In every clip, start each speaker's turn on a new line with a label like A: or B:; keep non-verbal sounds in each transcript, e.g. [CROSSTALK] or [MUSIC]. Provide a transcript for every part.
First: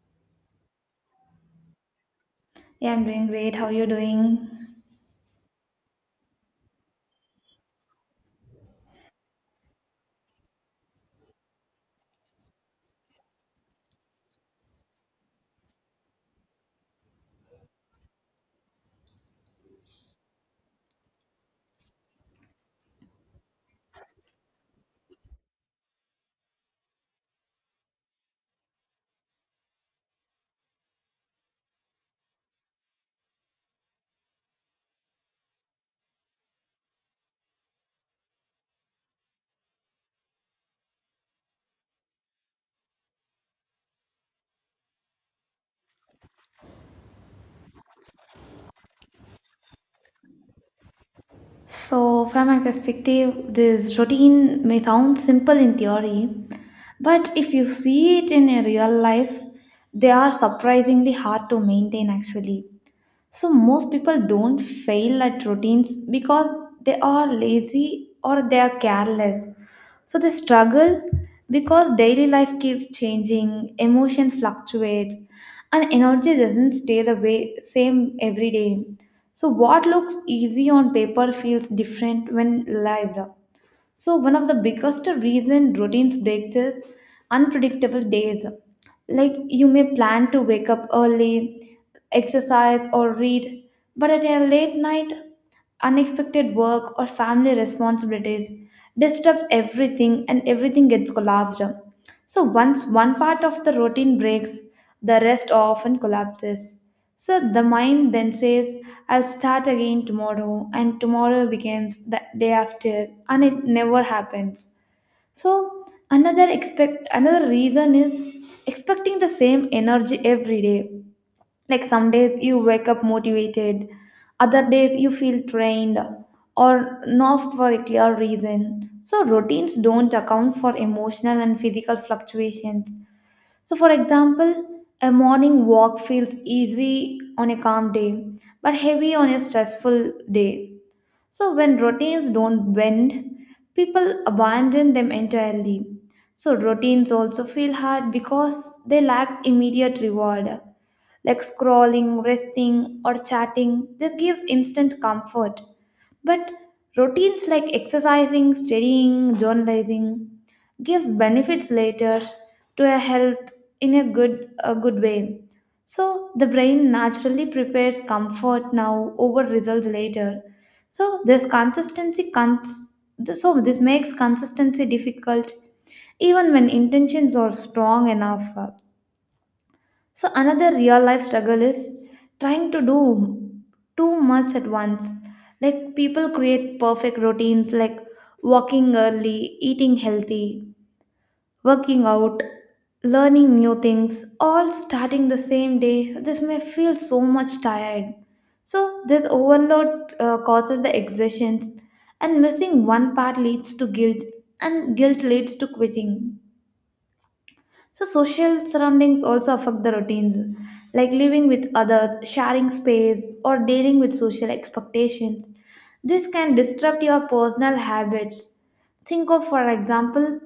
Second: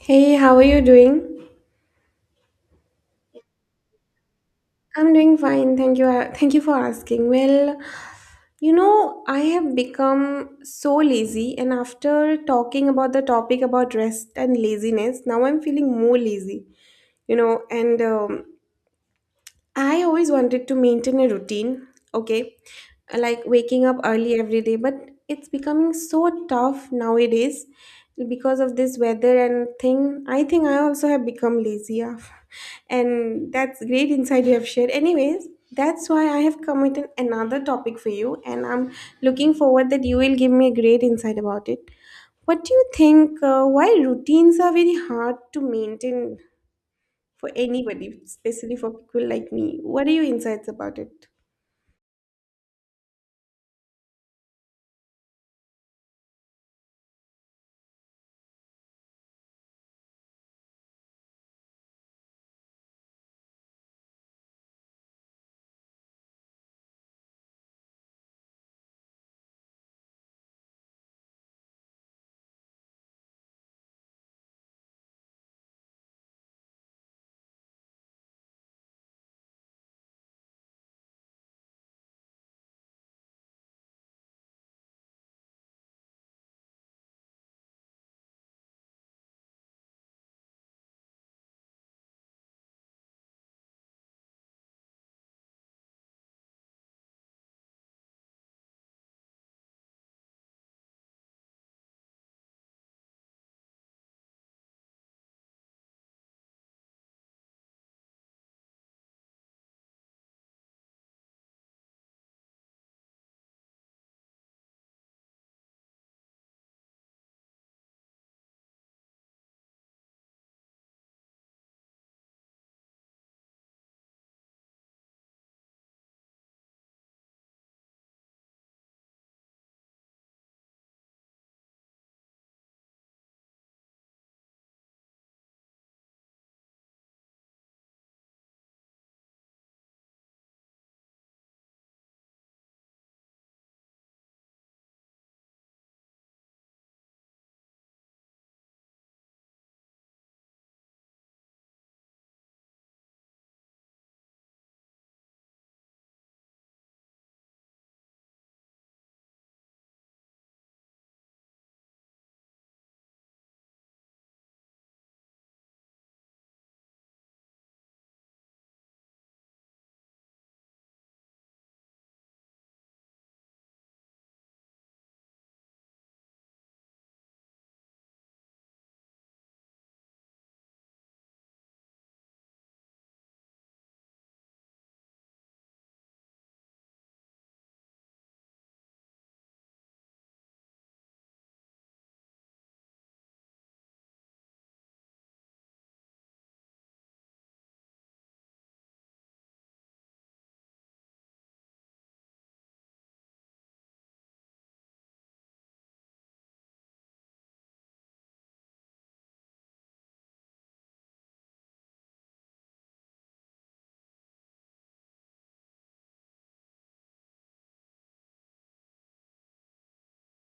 A: Hey, how are you doing?
B: Yeah, I'm doing great. How are you doing?
A: I'm doing fine. Thank you. Thank you for asking. Well, I have become so lazy, and after talking about the topic about rest and laziness, now I'm feeling more lazy, and I always wanted to maintain a routine, okay, like waking up early every day, but it's becoming so tough nowadays because of this weather and thing. I think I also have become lazy, yeah. [LAUGHS] And that's great insight you have shared. Anyways, that's why I have come committed another topic for you, and I'm looking forward that you will give me a great insight about it. What do you think? Why routines are very hard to maintain for anybody, especially for people like me. What are your insights about it?
B: So, from my perspective, this routine may sound simple in theory, but if you see it in a real life, they are surprisingly hard to maintain actually. So most people don't fail at routines because they are lazy or they are careless. So they struggle because daily life keeps changing, emotion fluctuates, and energy doesn't stay the way same every day. So what looks easy on paper feels different when lived. So one of the biggest reason routines breaks is unpredictable days. Like you may plan to wake up early, exercise or read, but at a late night, unexpected work or family responsibilities disrupts everything and everything gets collapsed. So once one part of the routine breaks, the rest often collapses. So the mind then says, I'll start again tomorrow, and tomorrow becomes the day after, and it never happens. So another reason is expecting the same energy every day. Like some days you wake up motivated, other days you feel drained or not for a clear reason. So routines don't account for emotional and physical fluctuations. So, for example, a morning walk feels easy on a calm day but heavy on a stressful day. So when routines don't bend, people abandon them entirely. So routines also feel hard because they lack immediate reward like scrolling, resting, or chatting. This gives instant comfort. But routines like exercising, studying, journalizing gives benefits later to a health in a good way. So the brain naturally prepares comfort now over results later. So this makes consistency difficult even when intentions are strong enough. So another real life struggle is trying to do too much at once. Like people create perfect routines like walking early, eating healthy, working out, learning new things, all starting the same day. This may feel so much tired. So this overload causes the exertions, and missing one part leads to guilt, and guilt leads to quitting. So, social surroundings also affect the routines, like living with others, sharing space, or dealing with social expectations. This can disrupt your personal habits. Think of, for example,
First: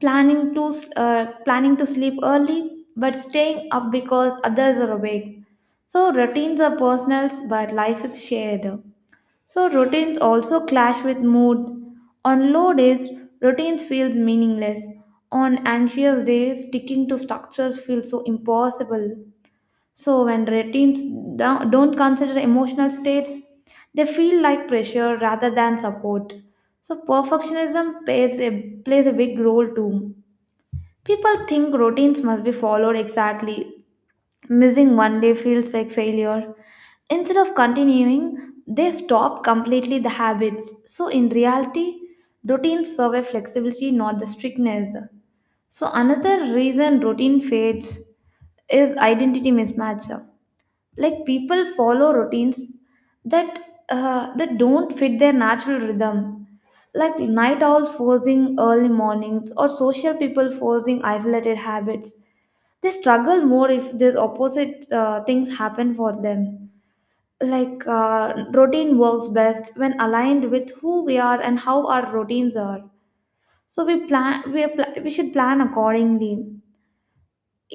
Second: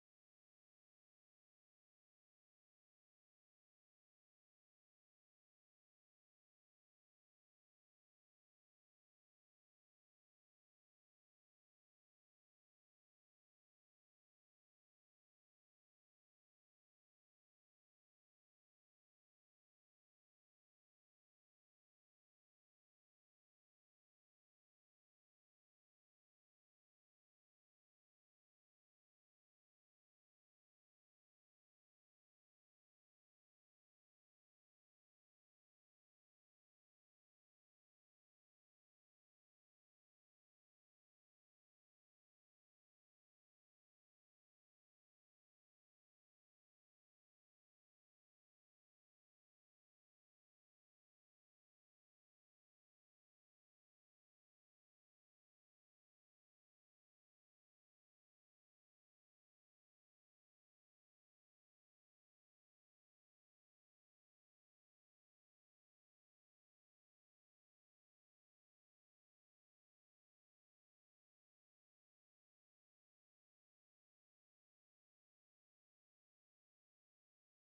B: planning to sleep early but staying up because others are awake. So routines are personal, but life is shared. So routines also clash with mood. On low days, routines feels meaningless. On anxious days, sticking to structures feels so impossible. So when don't consider emotional states, they feel like pressure rather than support. So perfectionism plays a big role too. People think routines must be followed exactly, missing one day feels like failure. Instead of continuing, they stop completely the habits. So, in reality, routines survive flexibility, not the strictness. So, another reason routine fades is identity mismatch. Like people follow routines that that don't fit their natural rhythm. Like night owls forcing early mornings or social people forcing isolated habits, they struggle more if these opposite things happen for them, like routine works best when aligned with who we are and how our routines are, so we plan we, are pla- we should plan accordingly.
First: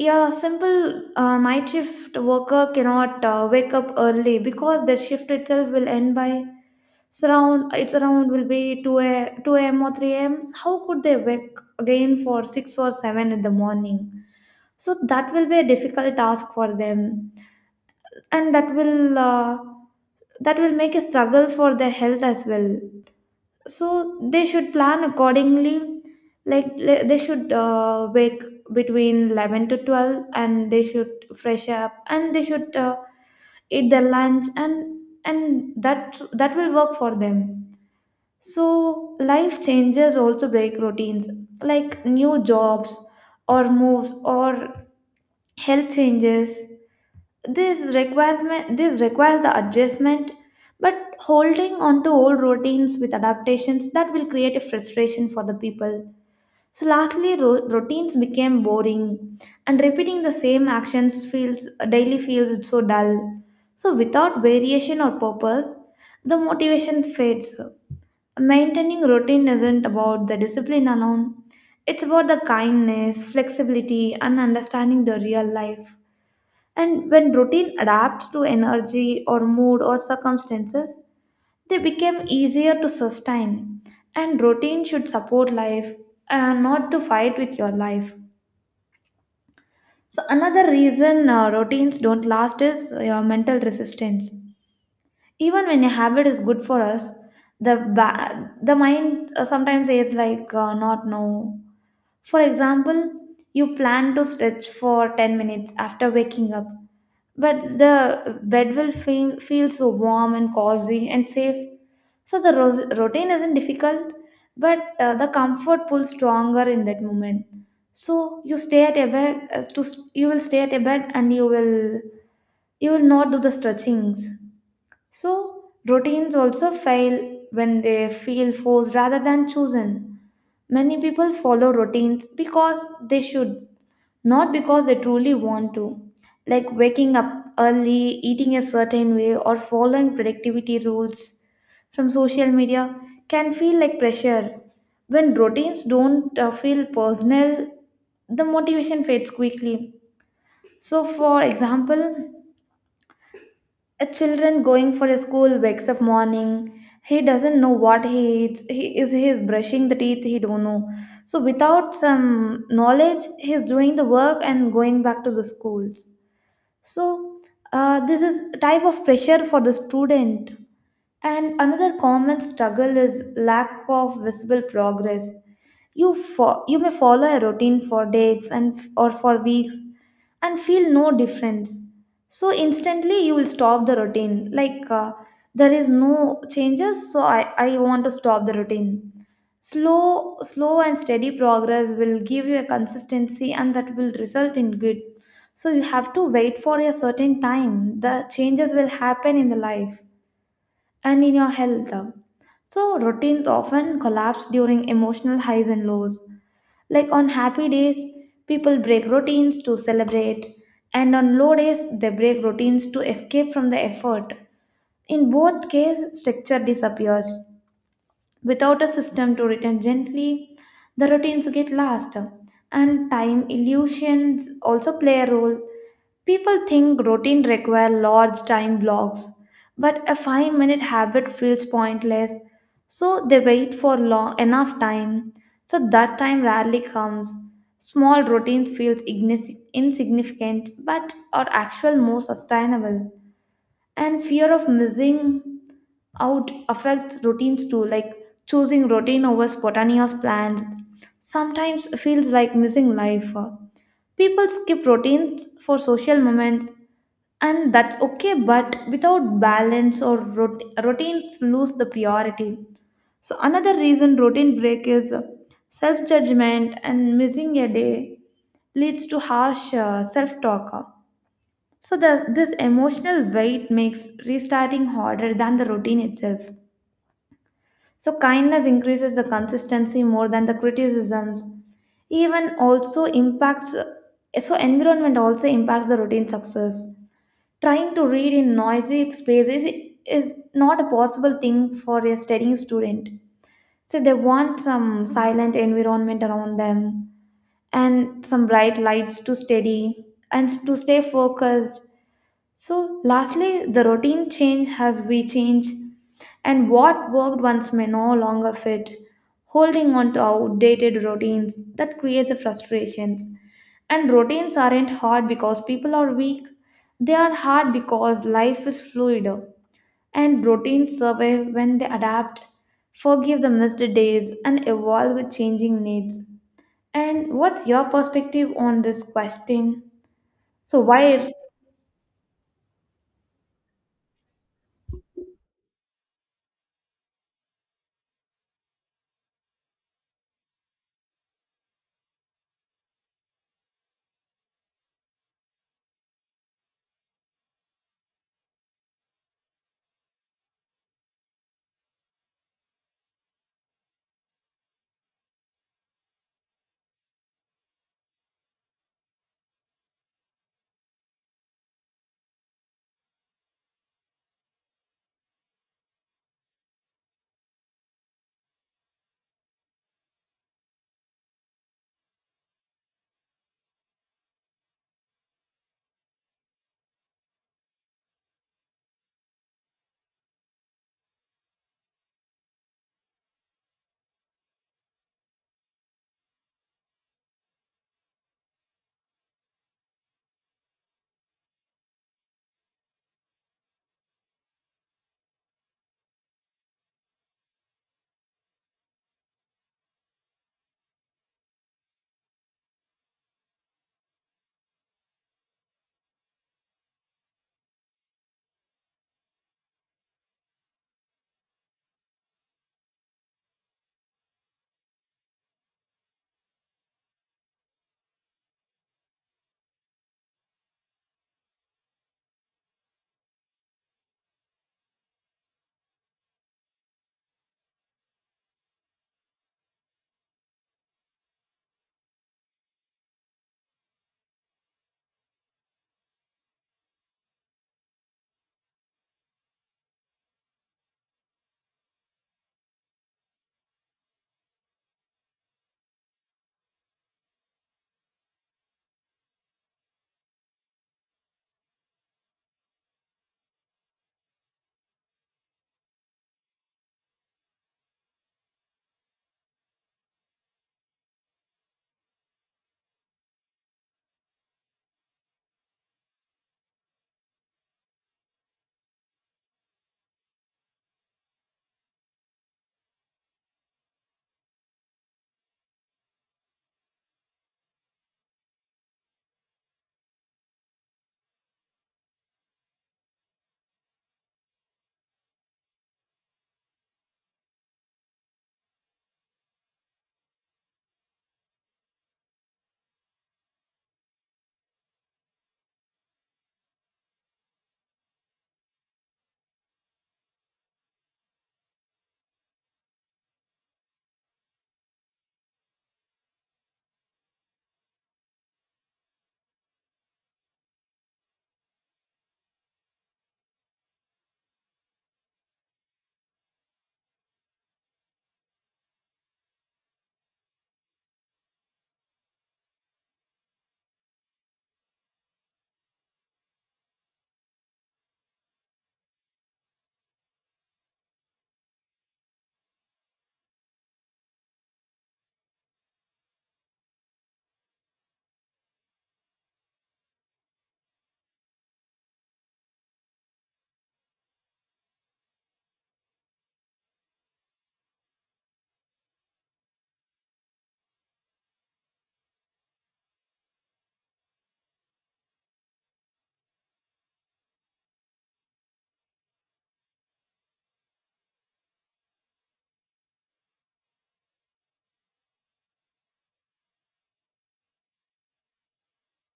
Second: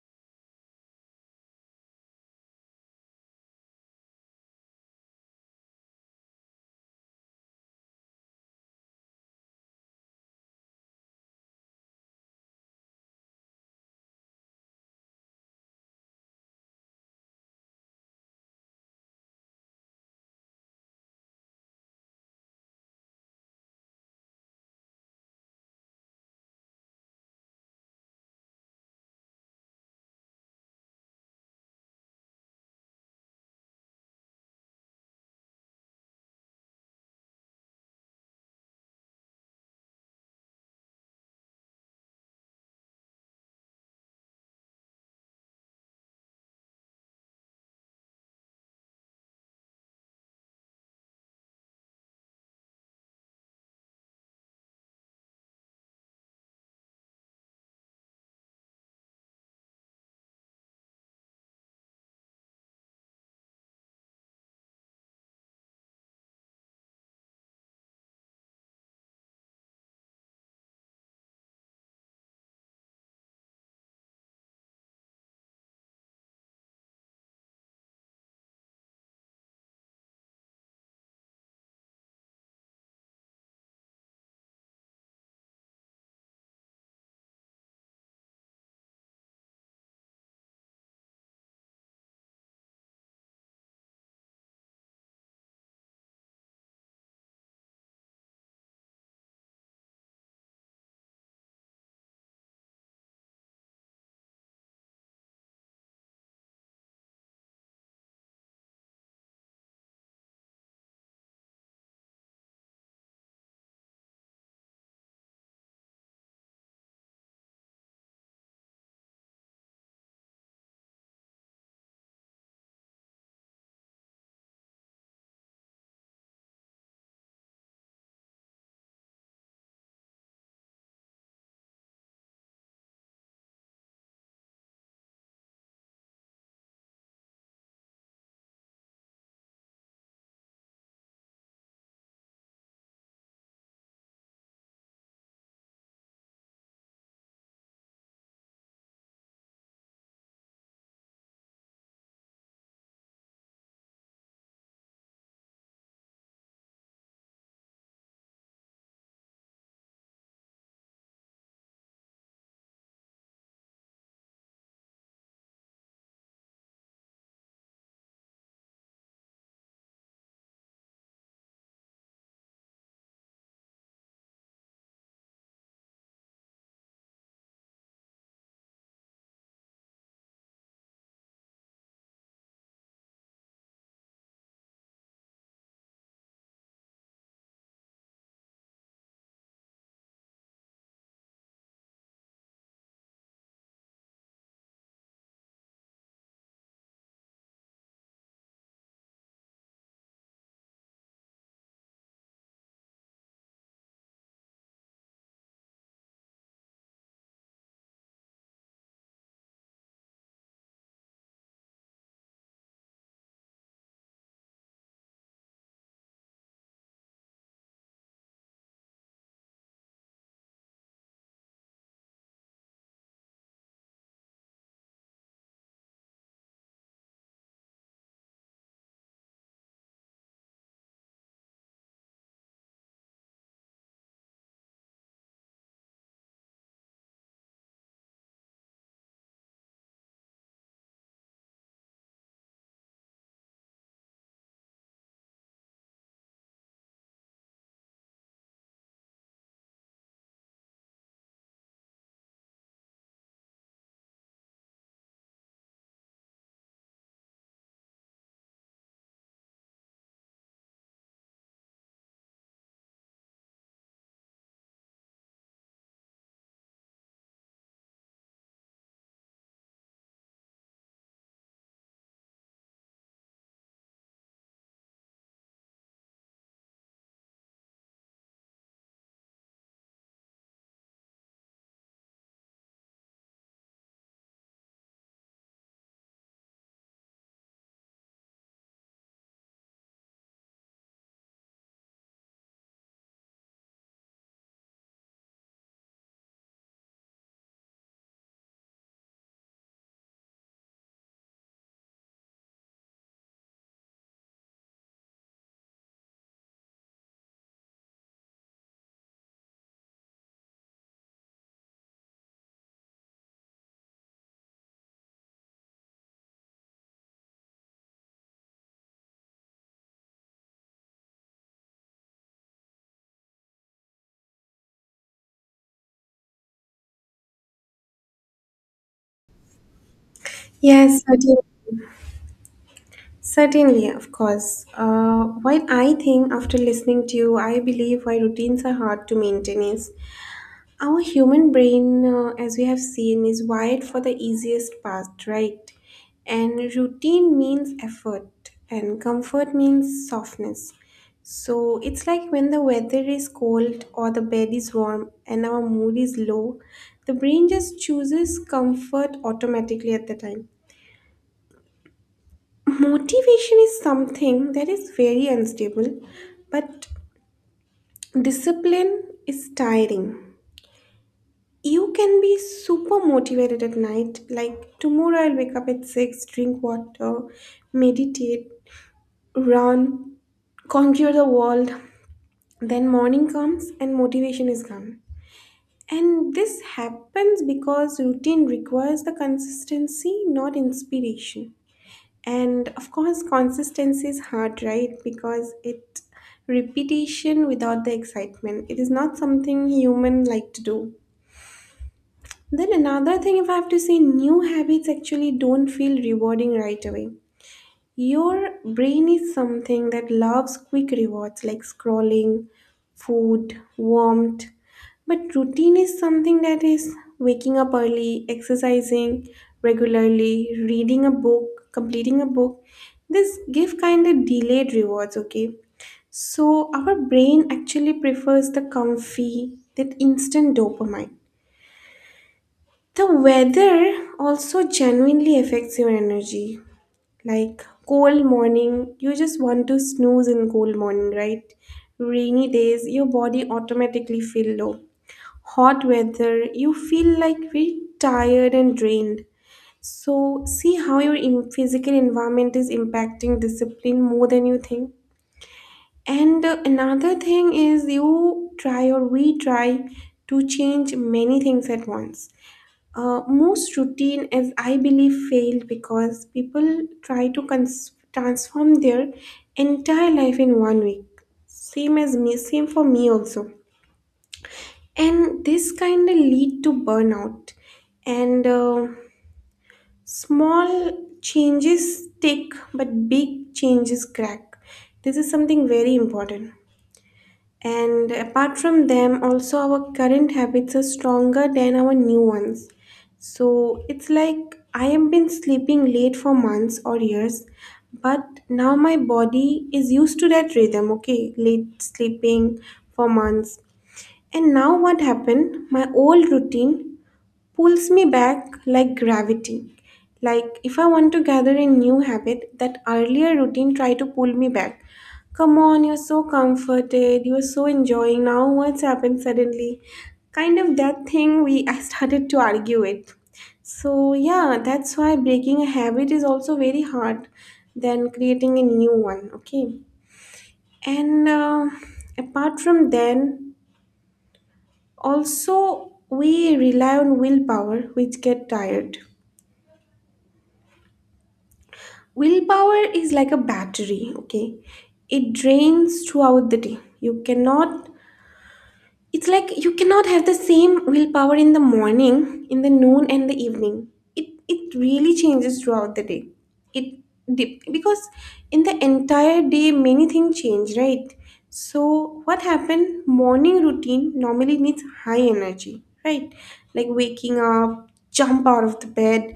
B: Yeah, simple. Night shift worker cannot wake up early because their shift itself will end by, it's around will be 2 a.m. or 3 a.m. How could they wake again for 6 or 7 in the morning? So that will be a difficult task for them, and that will make a struggle for their health as well. So they should plan accordingly. Like they should wake between 11 to 12, and they should fresh up, and they should eat their lunch, and that will work for them. So, life changes also break routines, like new jobs or moves or health changes. This requires this requires the adjustment, but holding on to old routines with adaptations, that will create a frustration for the people. So, lastly, routines became boring, and repeating the same actions feels daily feels so dull. So, without variation or purpose, the motivation fades. Maintaining routine isn't about the discipline alone, it's about the kindness, flexibility, and understanding the real life. And when routine adapts to energy or mood or circumstances, they become easier to sustain. And routine should support life and not to fight with your life. So, another reason routines don't last is your mental resistance. Even when a habit is good for us, the the mind sometimes says, like, not no. For example, you plan to stretch for 10 minutes after waking up, but the bed will feel so warm and cozy and safe, so the routine isn't difficult, but the comfort pulls stronger in that moment. So you stay at a bed, you will stay at a bed, and you will not do the stretchings. So, routines also fail when they feel forced rather than chosen. Many people follow routines because they should, not because they truly want to. Like waking up early, eating a certain way, or following productivity rules from social media can feel like pressure. When routines don't feel personal, the motivation fades quickly. So, for example, a children going for a school wakes up morning, he doesn't know what he eats, he is brushing the teeth, he don't know. So without some knowledge, he is doing the work and going back to the schools. So this is type of pressure for the student. And another common struggle is lack of visible progress. You may follow a routine for days and or for weeks and feel no difference. So instantly you will stop the routine. Like there is no changes, so I want to stop the routine. Slow and steady progress will give you a consistency, and that will result in good. So you have to wait for a certain time. The changes will happen in the life and in your health. So, routines often collapse during emotional highs and lows. Like on happy days, people break routines to celebrate, and on low days, they break routines to escape from the effort. In both cases, structure disappears. Without a system to return gently, the routines get lost. And time illusions also play a role. People think routine require large time blocks, but a 5-minute habit feels pointless. So they wait for long enough time. So that time rarely comes. Small routines feels insignificant but are actual more sustainable. And fear of missing out affects routines too, like choosing routine over spontaneous plans sometimes feels like missing life. People skip routines for social moments, and that's okay, but without balance, routines lose the priority. So another reason routine break is self judgment, and missing a day leads to harsh self talk. So this emotional weight makes restarting harder than the routine itself. So kindness increases the consistency more than the criticisms. Even also impacts. So environment also impacts the routine success. Trying to read in noisy spaces is not a possible thing for a studying student. So they want some silent environment around them and some bright lights to study and to stay focused. So, lastly, the routine change as we change, and what worked once may no longer fit. Holding on to outdated routines that creates a frustrations. And routines aren't hard because people are weak. They are hard because life is fluid, and routines survive when they adapt, forgive the missed days, and evolve with changing needs. And what's your perspective on this question? So,
A: Yes,
B: why?
A: certainly. Certainly, of course. While I think after listening to you, I believe why routines are hard to maintain is our human brain, as we have seen, is wired for the easiest path, right? And routine means effort, and comfort means softness. So it's like when the weather is cold or the bed is warm and our mood is low, the brain just chooses comfort automatically at the time. Motivation is something that is very unstable, but discipline is tiring. You can be super motivated at night. Like tomorrow, I'll wake up at 6, drink water, meditate, run, conquer the world. Then morning comes and motivation is gone. And this happens because routine requires the consistency, not inspiration. And of course, consistency is hard, right? Because it repetition without the excitement. It is not something human like to do. Then another thing, if I have to say, new habits actually don't feel rewarding right away. Your brain is something that loves quick rewards like scrolling, food, warmth. But routine is something that is waking up early, exercising regularly, reading a book, completing a book. This give kind of delayed rewards, okay? So our brain actually prefers the comfy, that instant dopamine. The weather also genuinely affects your energy. Like cold morning, you just want to snooze in cold morning, right? Rainy days, your body automatically feel low. Hot weather, you feel like very tired and drained. So see how your physical environment is impacting discipline more than you think. And another thing is you try or we try to change many things at once. Most routine, as I believe, failed because people try to transform their entire life in one week. Same as me, same for me also. And this kind of lead to burnout. And Small changes stick, but big changes crack. This is something very important. And apart from them, also our current habits are stronger than our new ones. So it's like I have been sleeping late for months or years, but now my body is used to that rhythm, okay? Late sleeping for months. And now what happened? My old routine pulls me back like gravity. Like if I want to gather a new habit, that earlier routine try to pull me back. Come on, you're so comforted, you're so enjoying. Now what's happened suddenly? Kind of that thing we I started to argue with. So yeah, that's why breaking a habit is also very hard than creating a new one. Okay, and Apart from then, also we rely on willpower, which get tired. Willpower is like a battery, okay. It drains throughout the day. You cannot, it's like you cannot have the same willpower in the morning, in the noon and the evening. It really changes throughout the day. it because in the entire day many things change, right? So what happened, morning routine normally needs high energy, right? Like waking up, jump out of the bed,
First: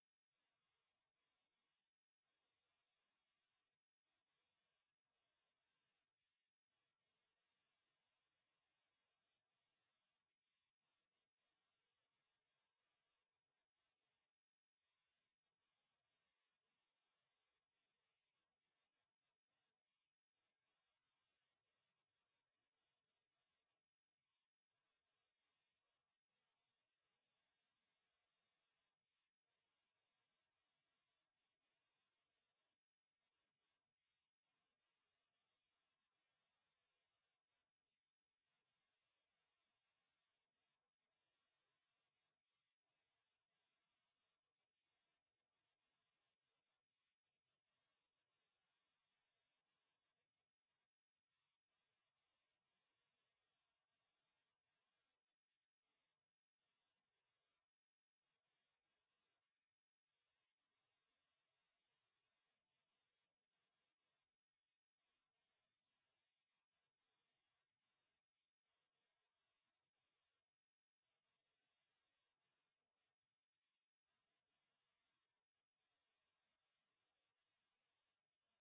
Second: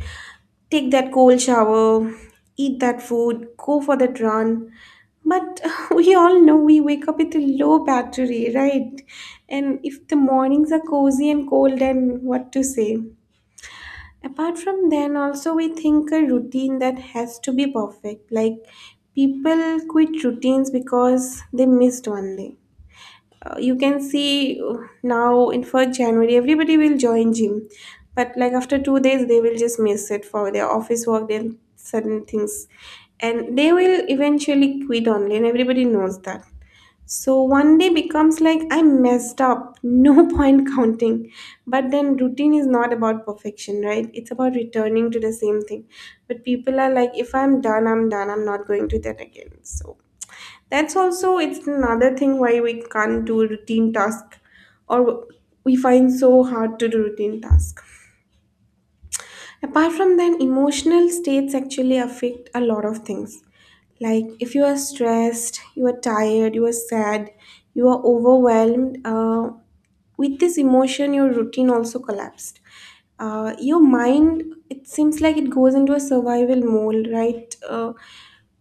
A: take that cold shower, eat that food, go for that run. But [LAUGHS] we all know we wake up with a low battery, right? And if the mornings are cozy and cold, then what to say? Apart from then, also we think a routine that has to be perfect. Like people quit routines because they missed one day. You can see Now in first January everybody will join gym, but like after 2 days they will just miss it for their office work, their certain things, and they will eventually quit only, and everybody knows that. So one day becomes like I messed up, no [LAUGHS] point counting. But then routine is not about perfection, right? It's about returning to the same thing. But people are like, if I'm done, I'm done. I'm not going to that again. So that's also it's another thing why we can't do routine task, or we find so hard to do routine task. Apart from that, emotional states actually affect a lot of things. Like if you are stressed, you are tired, you are sad, you are overwhelmed, with this emotion your routine also collapsed. Your mind, it seems like it goes into a survival mode, right?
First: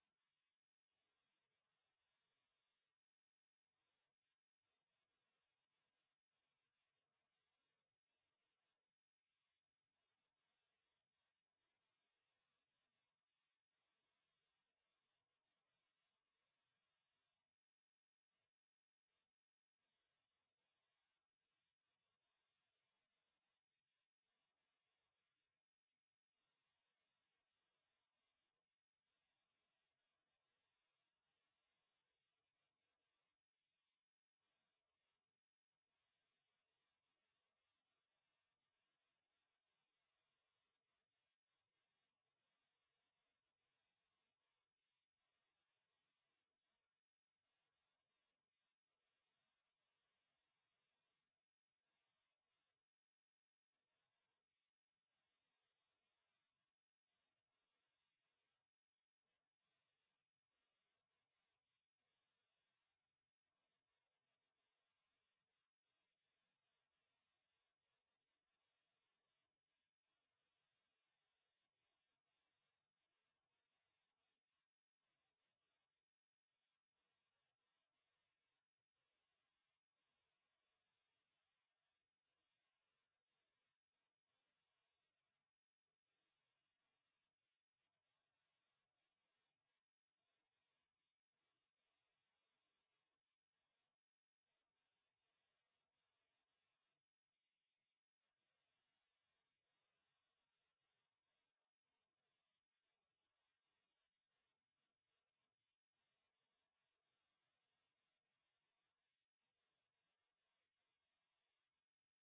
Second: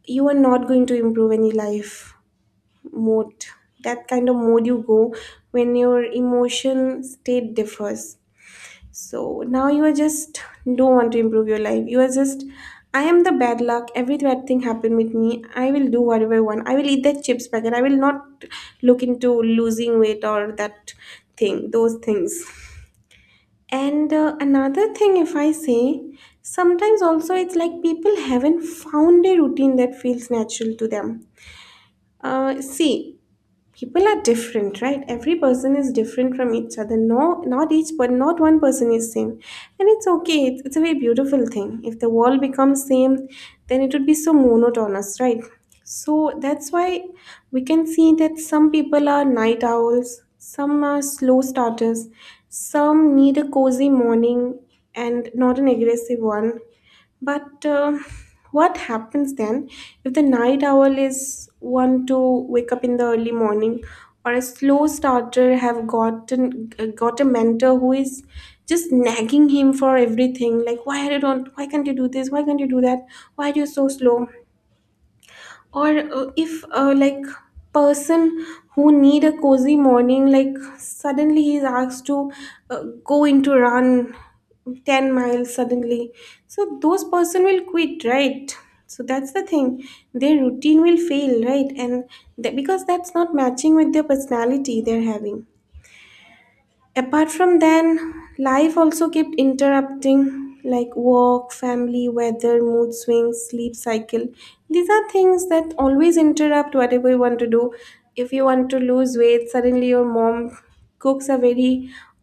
A: You are not going to improve any life mode, that kind of mode you go when your emotion state differs. So now you are just don't want to improve your life, you are just I am the bad luck, every bad thing happened with me, I will do whatever I want, I will eat that chips packet, I will not look into losing weight or that thing, those things. And another thing if I say, sometimes also it's like people haven't found a routine that feels natural to them. See, people are different, right? Every person is different from each other. No, not each, but not one person is same, and it's okay. It's a very beautiful thing. If the world becomes same, then it would be so monotonous, right? So that's why we can see that some people are night owls, some are slow starters, some need a cozy morning and not an aggressive one. But what happens then if the night owl is one to wake up in the early morning, or a slow starter have gotten got a mentor who is just nagging him for everything, like why you don't, why can't you do this, why can't you do that, why are you so slow? Or if like person who need a cozy morning like suddenly he's asked to go into run 10 miles suddenly, so those person will quit, right? So that's the thing, their routine will fail, right? And that because that's not matching with their personality they're having. Apart from then, life also kept interrupting like work, family, weather, mood swings, sleep cycle. These are things that always interrupt whatever you want to do. If you want to lose weight, suddenly your mom cooks a very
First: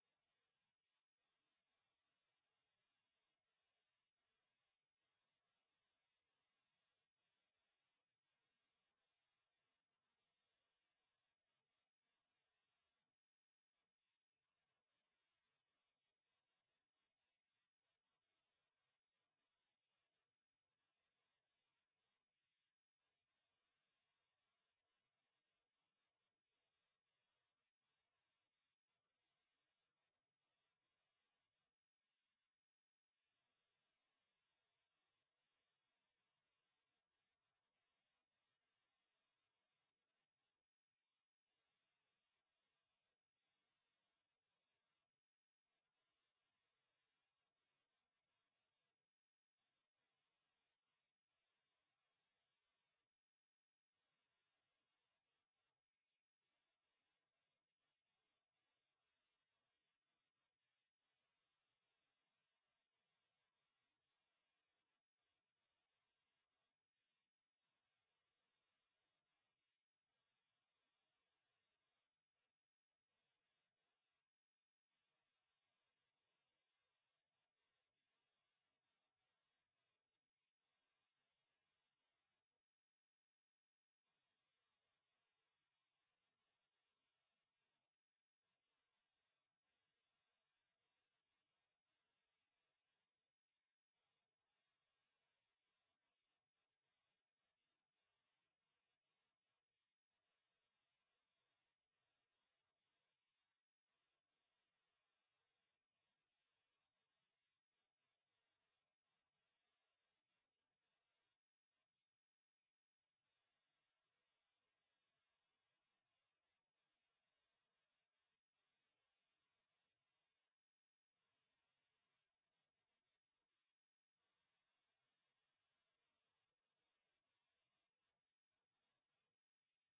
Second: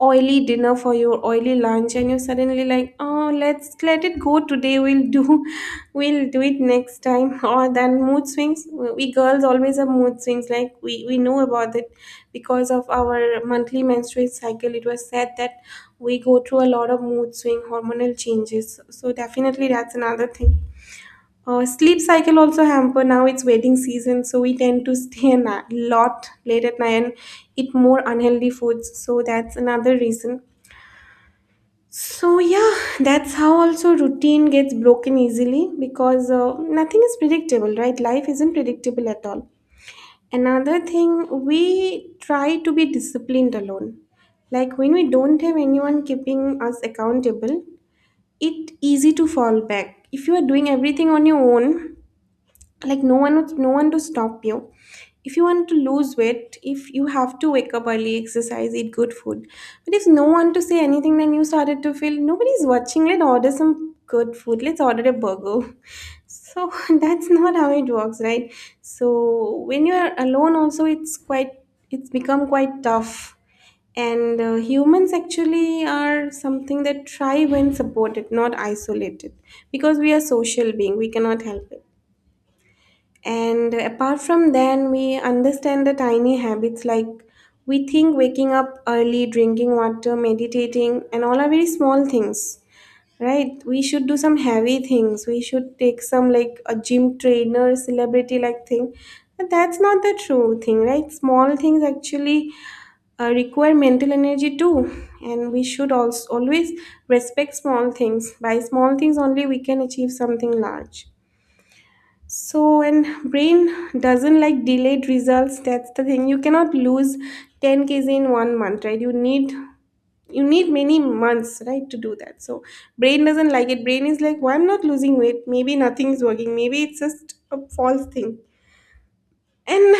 A: oily dinner for your oily lunch and you suddenly like, oh, let's let it go today, we'll do [LAUGHS] we'll do it next time. [LAUGHS] Or then mood swings, we girls always have mood swings, like we know about it, because of our monthly menstrual cycle. It was said that we go through a lot of mood swing hormonal changes, so definitely that's another thing. Sleep cycle also hamper. Now it's wedding season, so we tend to stay lot late at night and eat more unhealthy foods. So that's another reason. So yeah, that's how also routine gets broken easily, because nothing is predictable, right? Life isn't predictable at all. Another thing, we try to be disciplined alone. Like when we don't have anyone keeping us accountable, it easy to fall back. If you are doing everything on your own, like no one to stop you. If you want to lose weight, if you have to wake up early, exercise, eat good food, but if no one to say anything, then you started to feel nobody's watching, let's order some good food, let's order a burger. [LAUGHS] So [LAUGHS] that's not how it works, right? So when you're alone also it's quite, it's become quite tough. And humans actually are something that thrive when supported, not isolated, because we are social being, we cannot help it. And apart from then, we understand the tiny habits like we think waking up early, drinking water, meditating, and all are very small things, right? We should do some heavy things. We should take some like a gym trainer, celebrity like thing. But that's not the true thing, right? Small things actually require mental energy too. And we should also always respect small things. By small things only, we can achieve something large. So, and brain doesn't like delayed results. That's the thing. You cannot lose 10 kgs in one month, right? You need many months, right, to do that. So, brain doesn't like it. Brain is like, why I'm not losing weight? Maybe nothing's working. Maybe it's just a false thing. And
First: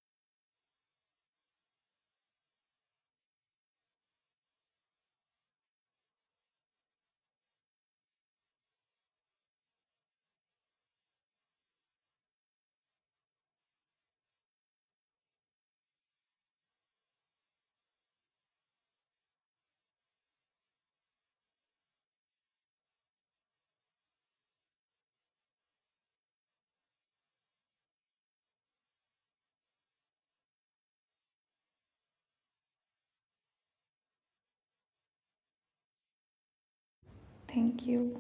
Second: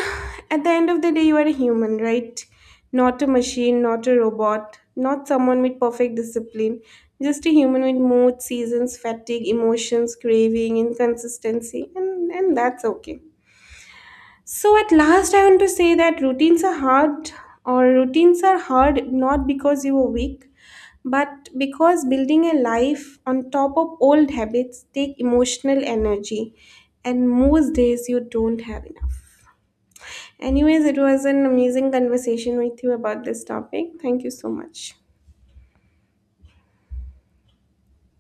A: at the end of the day, you are a human, right? Not a machine, not a robot, not someone with perfect discipline. Just a human with mood, seasons, fatigue, emotions, craving, inconsistency, and that's okay. So at last, I want to say that routines are hard, or routines are hard not because you are weak, but because building a life on top of old habits take emotional energy, and most days you don't have enough. Anyways, it was an amazing conversation with you about this topic. Thank you so much.
B: Thank you.